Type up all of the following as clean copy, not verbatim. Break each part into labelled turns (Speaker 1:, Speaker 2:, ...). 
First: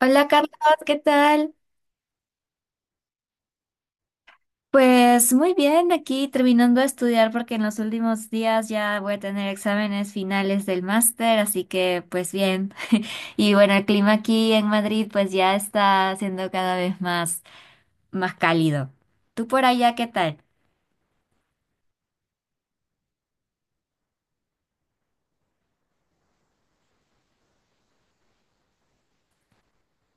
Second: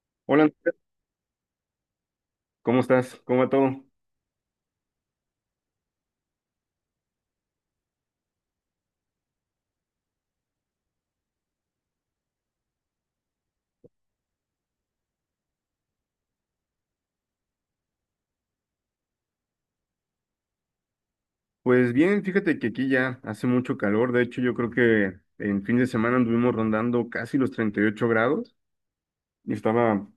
Speaker 1: Hola
Speaker 2: Hola,
Speaker 1: Carlos,
Speaker 2: Andrea,
Speaker 1: ¿qué tal?
Speaker 2: ¿cómo estás? ¿Cómo va todo?
Speaker 1: Pues muy bien, aquí terminando de estudiar porque en los últimos días ya voy a tener exámenes finales del máster, así que pues bien. Y bueno, el clima aquí en Madrid pues ya está siendo cada vez más, más cálido. ¿Tú por allá qué tal?
Speaker 2: Pues bien, fíjate que aquí ya hace mucho calor. De hecho, yo creo que en fin de semana anduvimos rondando casi los 38 grados y estaba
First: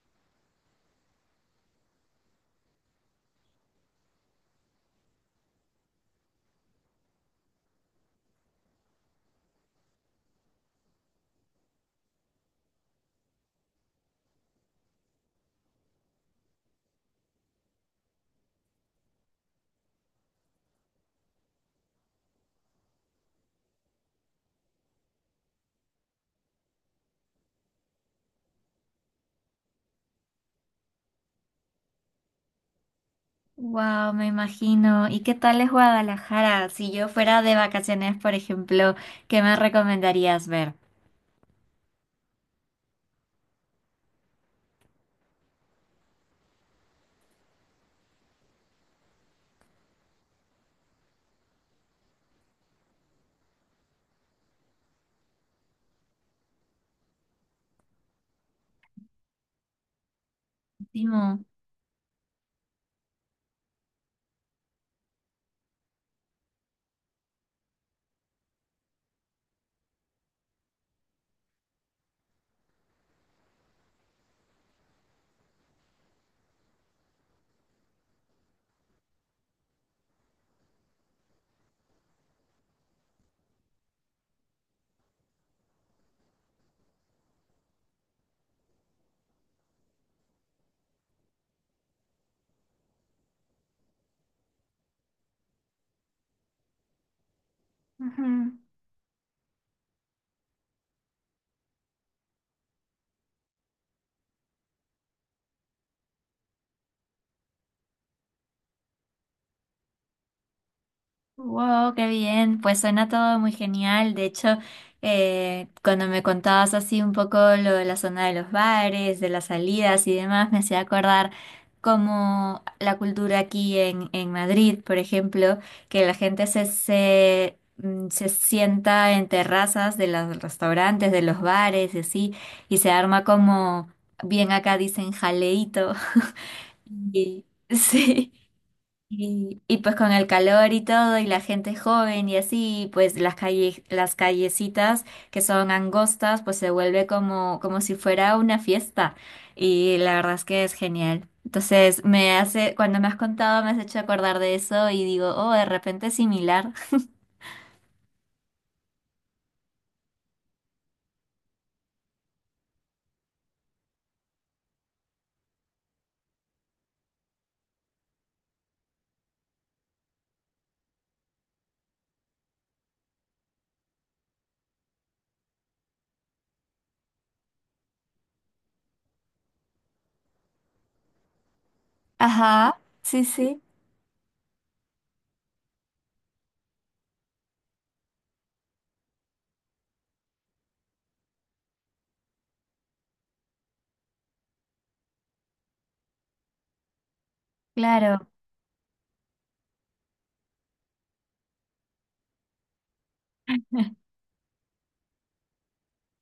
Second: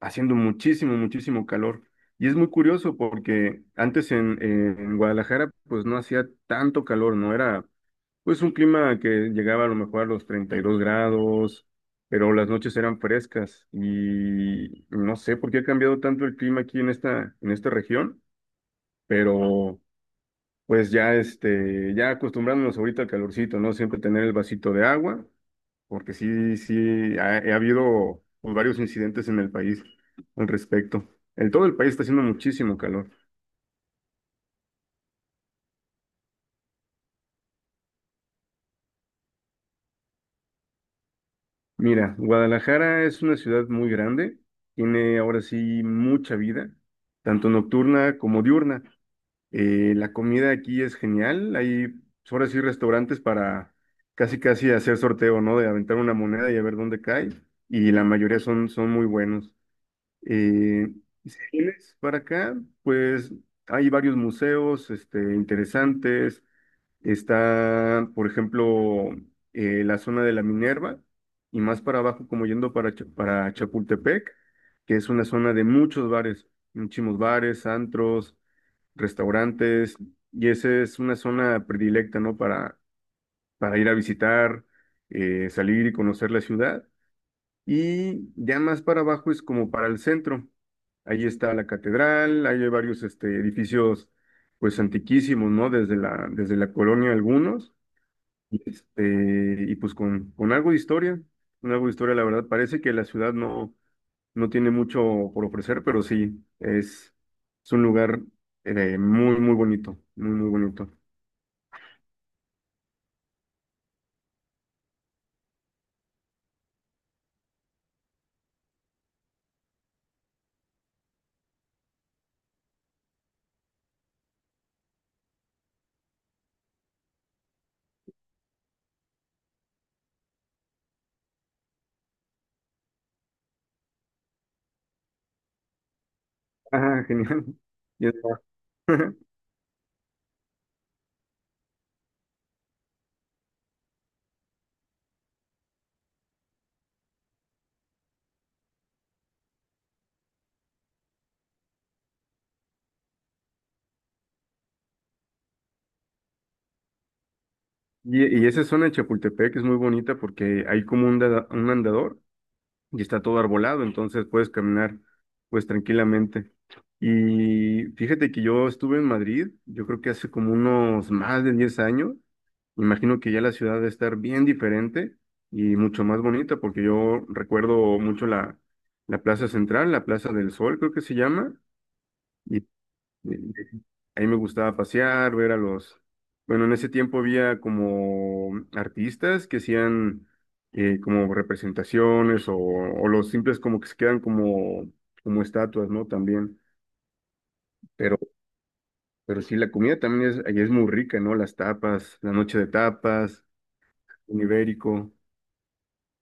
Speaker 2: haciendo muchísimo, muchísimo calor. Y es muy curioso porque antes en Guadalajara pues no hacía tanto calor, no era pues un clima que llegaba a lo mejor a los 32 grados, pero las noches eran frescas y no sé por qué ha cambiado tanto el clima aquí en esta región, pero... Pues ya, este, ya acostumbrándonos ahorita al calorcito, ¿no? Siempre tener el vasito de agua, porque sí, sí, ha habido pues, varios incidentes en el país al respecto. En todo el país está haciendo muchísimo calor.
Speaker 1: Wow, me imagino. ¿Y qué tal es Guadalajara? Si yo fuera de vacaciones, por ejemplo, ¿qué me recomendarías ver?
Speaker 2: Mira, Guadalajara es una ciudad muy grande, tiene ahora sí mucha vida, tanto nocturna como diurna. La comida aquí es genial. Hay, pues, ahora sí, restaurantes para casi casi hacer sorteo, ¿no? De aventar una moneda y a ver dónde cae. Y la mayoría son, son muy buenos. Eh, si
Speaker 1: Timo.
Speaker 2: vienes para acá, pues hay varios museos, este, interesantes. Está, por ejemplo, la zona de la Minerva y más para abajo, como yendo para, para Chapultepec, que es una zona de muchos bares, muchísimos bares, antros, restaurantes, y esa es una zona predilecta, ¿no? Para ir a visitar, salir y conocer la ciudad. Y ya más para abajo es como para el centro. Ahí está la catedral, ahí hay varios este, edificios pues antiquísimos, ¿no? Desde la colonia algunos,
Speaker 1: Ujú.
Speaker 2: y, este, y pues con algo de historia, con algo de historia, la verdad, parece que la ciudad no tiene mucho por ofrecer, pero sí, es un lugar muy, muy bonito, muy, muy bonito.
Speaker 1: Wow, qué bien. Pues suena todo muy genial. De hecho, cuando me contabas así un poco lo de la zona de los bares, de las salidas y demás, me hacía acordar como la cultura aquí en Madrid, por ejemplo, que la gente se sienta en terrazas de los restaurantes, de los bares y así, y se arma como, bien acá dicen jaleíto.
Speaker 2: Ah, genial.
Speaker 1: Y
Speaker 2: Ya
Speaker 1: sí.
Speaker 2: está.
Speaker 1: Y pues con el calor y todo, y la gente joven y así, pues las calles, las callecitas que son angostas, pues se vuelve como, como si fuera una fiesta. Y la verdad es que es genial. Entonces me hace, cuando me has contado, me has hecho acordar de eso y digo, oh, de repente es similar.
Speaker 2: Y, y esa zona de Chapultepec es muy bonita porque hay como un, un andador y está todo arbolado, entonces puedes caminar pues tranquilamente. Y fíjate que yo estuve en Madrid, yo creo que hace como unos más de 10 años, imagino que ya la ciudad debe estar bien diferente y mucho más bonita, porque yo recuerdo mucho la, la Plaza Central, la Plaza del Sol creo que se llama, y, eh,
Speaker 1: Ajá, sí, sí,
Speaker 2: a mí me gustaba pasear, ver a los... Bueno, en ese tiempo había como artistas que hacían como representaciones o los simples como que se quedan como, como estatuas, ¿no? También. Pero,
Speaker 1: claro.
Speaker 2: pero sí, la comida también es, ahí es muy rica, ¿no? Las tapas, la noche de tapas, un ibérico.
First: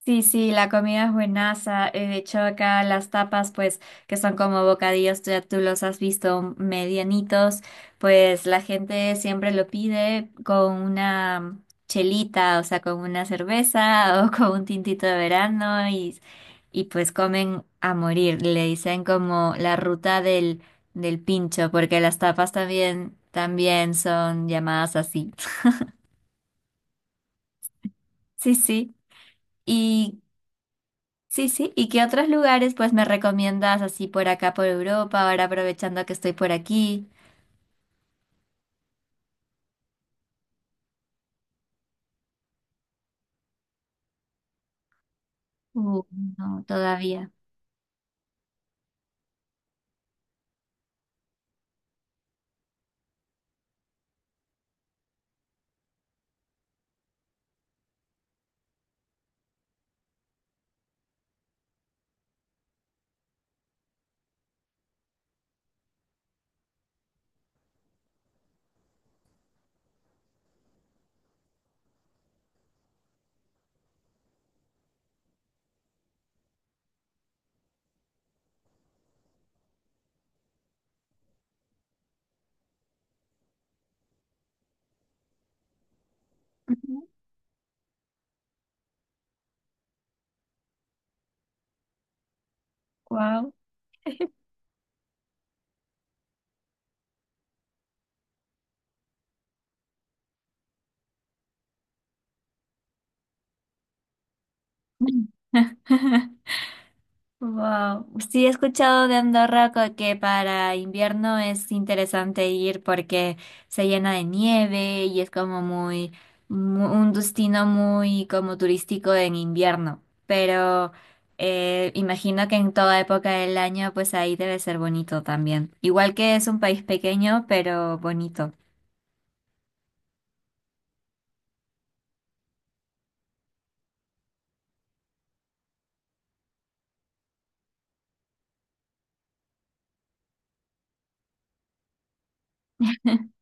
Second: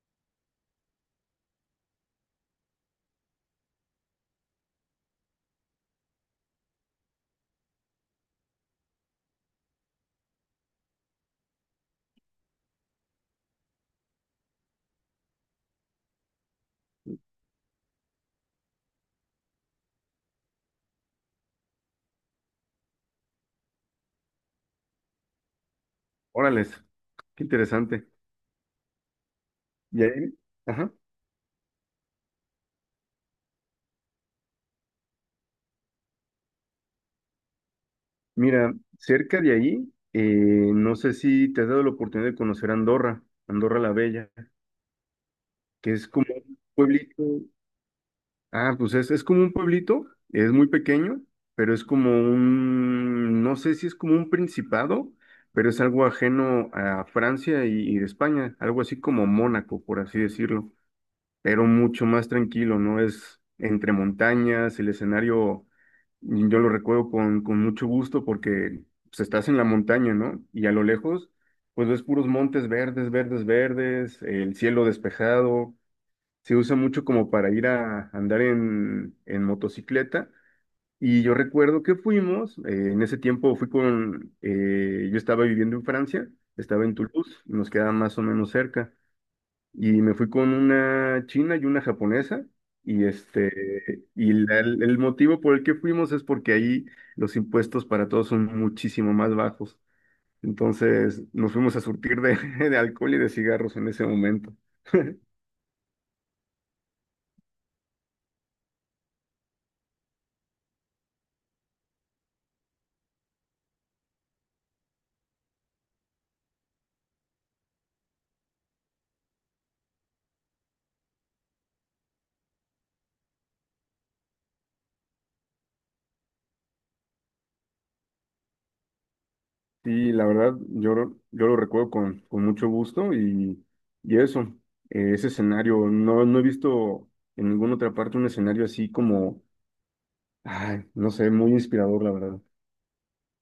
Speaker 1: Sí, sí, la comida es buenaza. De hecho, acá las tapas, pues, que son como bocadillos, ya tú los has visto medianitos, pues la gente siempre lo pide con una chelita, o sea, con una cerveza o con un tintito de verano y pues comen a morir. Le dicen como la ruta del pincho, porque las tapas también, también son llamadas así.
Speaker 2: Órales, qué interesante.
Speaker 1: Sí, sí.
Speaker 2: Y
Speaker 1: ¿Y
Speaker 2: ahí, ajá.
Speaker 1: sí, sí, ¿y qué otros lugares pues me recomiendas así por acá, por Europa, ahora aprovechando que estoy por aquí?
Speaker 2: Mira, cerca de ahí, no sé si te has dado la oportunidad de conocer Andorra, Andorra la Bella, que
Speaker 1: Uh,
Speaker 2: es como un
Speaker 1: no,
Speaker 2: pueblito.
Speaker 1: todavía.
Speaker 2: Ah, pues es como un pueblito, es muy pequeño, pero es como un, no sé si es como un principado, pero es algo ajeno a Francia y España, algo así como Mónaco, por así decirlo, pero mucho más tranquilo, ¿no? Es entre montañas, el escenario, y yo lo recuerdo con mucho gusto porque pues, estás en la montaña, ¿no? Y a lo lejos, pues ves puros montes verdes, verdes, verdes, el cielo despejado se usa mucho como para ir a andar en motocicleta. Y yo recuerdo que fuimos, en ese tiempo fui con, yo estaba viviendo en Francia, estaba en Toulouse, nos quedaba más o menos cerca, y me fui con una china y una japonesa, y
Speaker 1: Wow.
Speaker 2: este, y el motivo por el que fuimos es porque ahí los impuestos para todos son muchísimo más bajos. Entonces nos fuimos a surtir de, de alcohol y de cigarros en ese momento.
Speaker 1: Wow. Sí, he escuchado de Andorra que para invierno es interesante ir porque se llena de nieve y es como muy, un destino muy como turístico en invierno. Pero imagino que en toda época del año, pues ahí debe ser bonito también. Igual que es un país pequeño, pero bonito.
Speaker 2: Sí, la verdad, yo, yo lo recuerdo con mucho gusto y eso, ese escenario, no, no he visto en ninguna otra parte un escenario así como, ay, no sé, muy inspirador, la verdad.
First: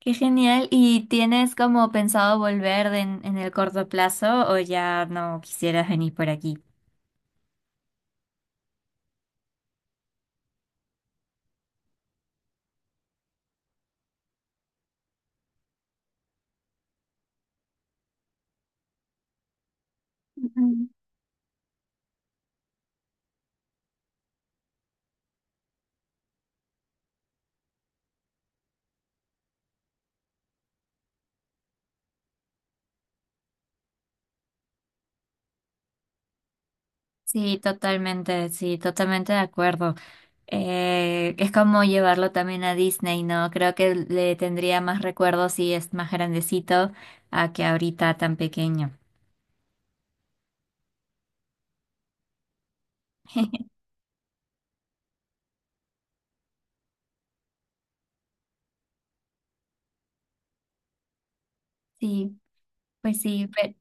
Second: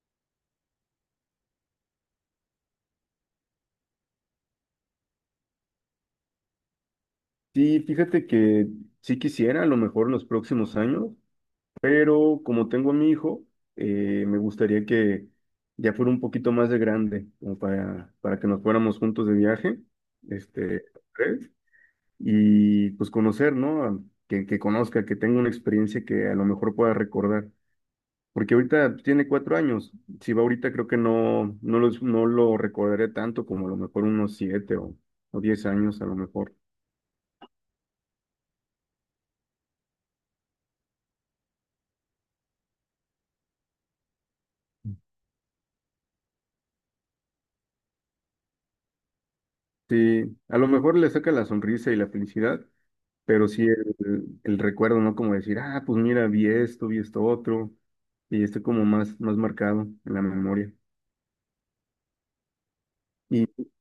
Speaker 1: Qué genial. ¿Y tienes como pensado volver en el corto plazo o ya no quisieras venir por aquí?
Speaker 2: Sí, fíjate que sí quisiera, a lo mejor en los próximos años, pero como tengo a mi hijo, me gustaría que ya fuera un poquito más de grande, como para que nos fuéramos juntos de viaje, este, y pues conocer, ¿no? Que conozca, que tenga una experiencia que a lo mejor pueda recordar. Porque ahorita pues, tiene cuatro años. Si va ahorita, creo que no, no lo recordaré tanto como a lo mejor unos siete o 10 años, a lo mejor.
Speaker 1: Sí, totalmente de acuerdo. Es como llevarlo también a Disney, ¿no? Creo que le tendría más recuerdos si es más grandecito a que ahorita tan pequeño.
Speaker 2: Sí, a lo mejor le saca la sonrisa y la felicidad, pero sí el recuerdo, ¿no? Como decir, ah, pues mira, vi esto otro, y está como más, más marcado en la memoria.
Speaker 1: Sí, pues sí, pero...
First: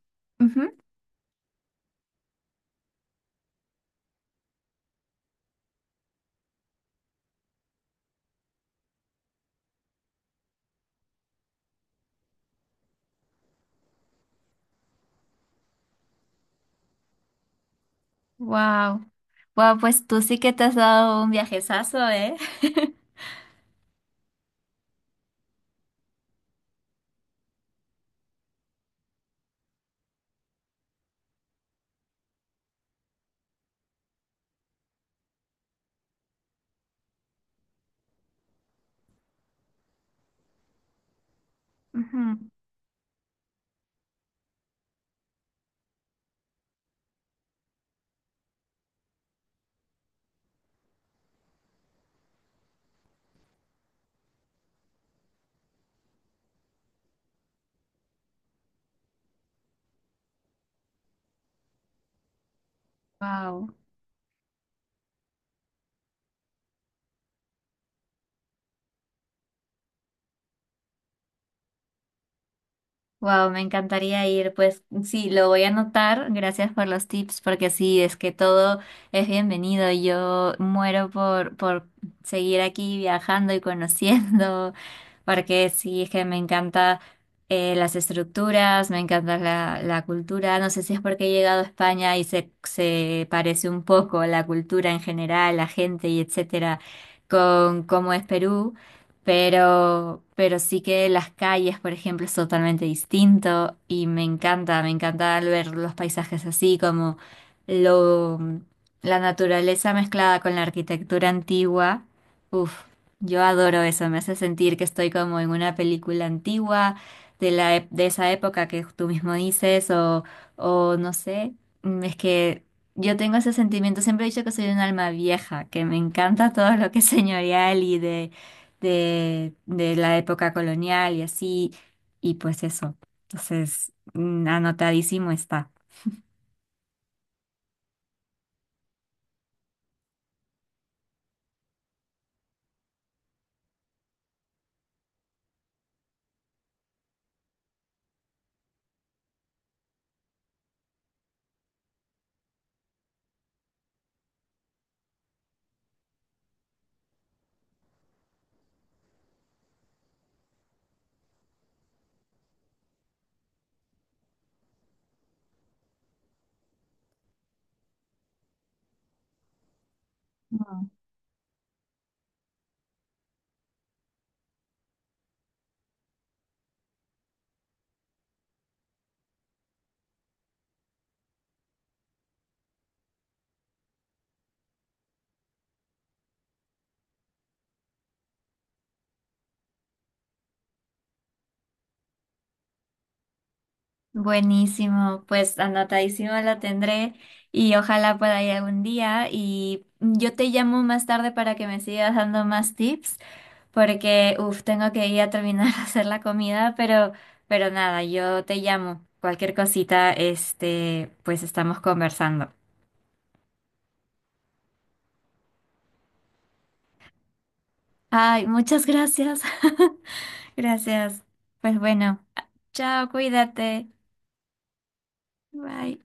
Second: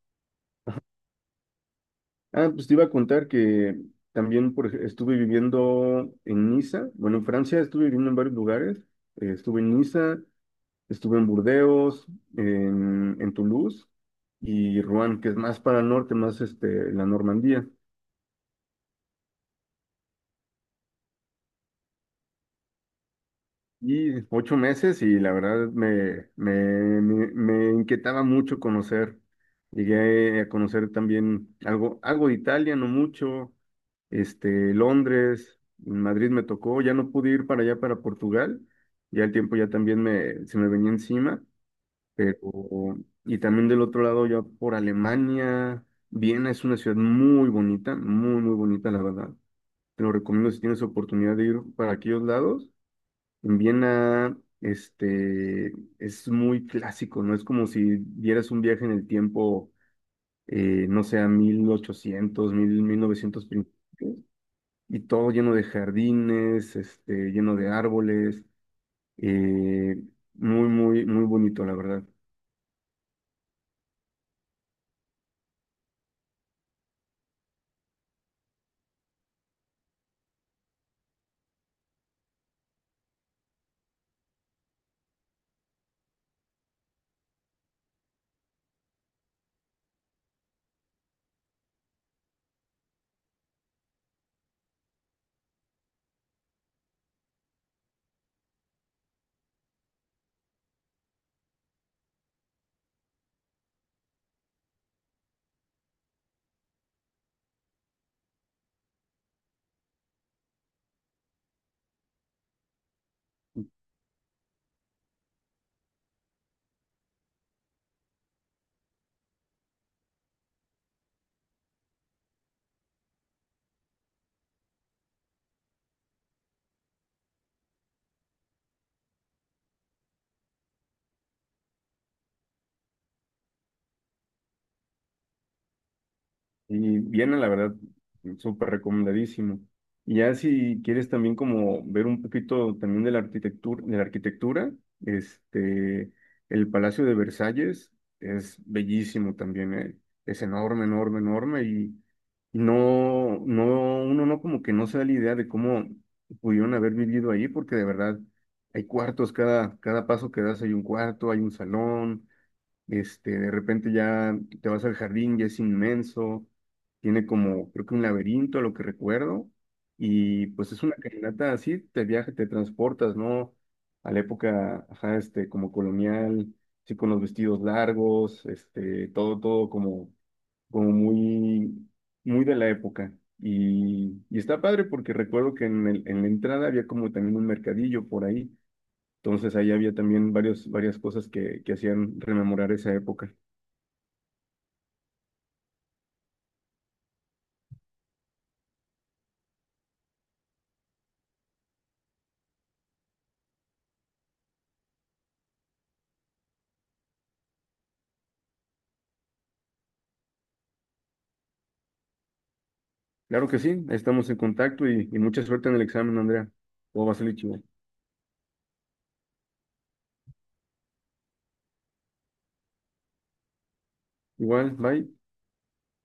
Speaker 2: Ah, pues te iba a contar que también por, estuve viviendo en Niza, bueno, en Francia estuve viviendo en varios lugares, estuve en Niza, estuve en Burdeos, en Toulouse y Rouen, que es más para el norte, más este, la Normandía.
Speaker 1: Wow. Wow, pues tú sí que te has dado un viajezazo, ¿eh?
Speaker 2: Y 8 meses y la verdad me inquietaba mucho conocer. Llegué a conocer también algo, algo de Italia, no mucho, este, Londres, Madrid me tocó, ya no pude ir para allá, para Portugal, ya el tiempo ya también me, se me venía encima, pero, y también del otro lado ya por Alemania, Viena es una ciudad muy bonita, muy, muy bonita, la verdad. Te lo recomiendo si tienes oportunidad de ir para aquellos lados. En Viena, este, es muy clásico, ¿no? Es como si dieras un viaje en el tiempo, no sé, a 1800, 1000, 1900,
Speaker 1: Wow.
Speaker 2: y todo lleno de jardines, este, lleno de árboles, eh, muy, muy, muy bonito, la verdad.
Speaker 1: Wow, me encantaría ir. Pues sí, lo voy a anotar. Gracias por los tips, porque sí, es que todo es bienvenido. Yo muero por seguir aquí viajando y conociendo, porque sí, es que me encanta las estructuras, me encanta la cultura. No sé si es porque he llegado a España y se parece un poco la cultura en general, la gente y etcétera, con cómo es Perú. Pero sí que las calles, por ejemplo, es totalmente distinto y me encanta al ver los paisajes así, como lo, la naturaleza mezclada con la arquitectura antigua. Uf, yo adoro eso, me hace sentir que estoy como en una película antigua de de esa época que tú mismo dices o no sé, mm, es que yo tengo ese sentimiento, siempre he dicho que soy un alma vieja, que me encanta todo lo que es señorial y de la época colonial y así, y pues eso. Entonces, mm, anotadísimo está.
Speaker 2: Y viene, la verdad, súper recomendadísimo. Y ya si quieres también como ver un poquito también de la arquitectura, este, el Palacio de Versalles es bellísimo también, ¿eh? Es enorme, enorme, enorme, no, no, uno no como que no se da la idea de cómo pudieron haber vivido ahí, porque de verdad hay cuartos, cada, cada paso que das hay un cuarto, hay un salón, este, de repente ya te vas al jardín y es inmenso, tiene como, creo que un laberinto, a lo que recuerdo, y pues es
Speaker 1: Mm.
Speaker 2: una caminata así, te viaja, te transportas, ¿no? A la época, ajá, este, como colonial, sí, con los vestidos largos, este, todo, todo como como muy, muy de la época. Y está padre porque recuerdo que en en la entrada había como también un mercadillo por ahí. Entonces ahí había también varios, varias cosas que hacían rememorar esa época.
Speaker 1: Buenísimo, pues anotadísimo la tendré y ojalá pueda ir algún día y yo te llamo más tarde para que me sigas dando más tips porque, uff, tengo que ir a terminar de hacer la comida, pero nada, yo te llamo. Cualquier cosita, este, pues estamos conversando.
Speaker 2: Claro que sí, estamos en contacto y mucha suerte en el examen, Andrea. Todo va a salir chido.
Speaker 1: Ay, muchas gracias. Gracias. Pues bueno, chao, cuídate.
Speaker 2: Igual, bye.
Speaker 1: Bye.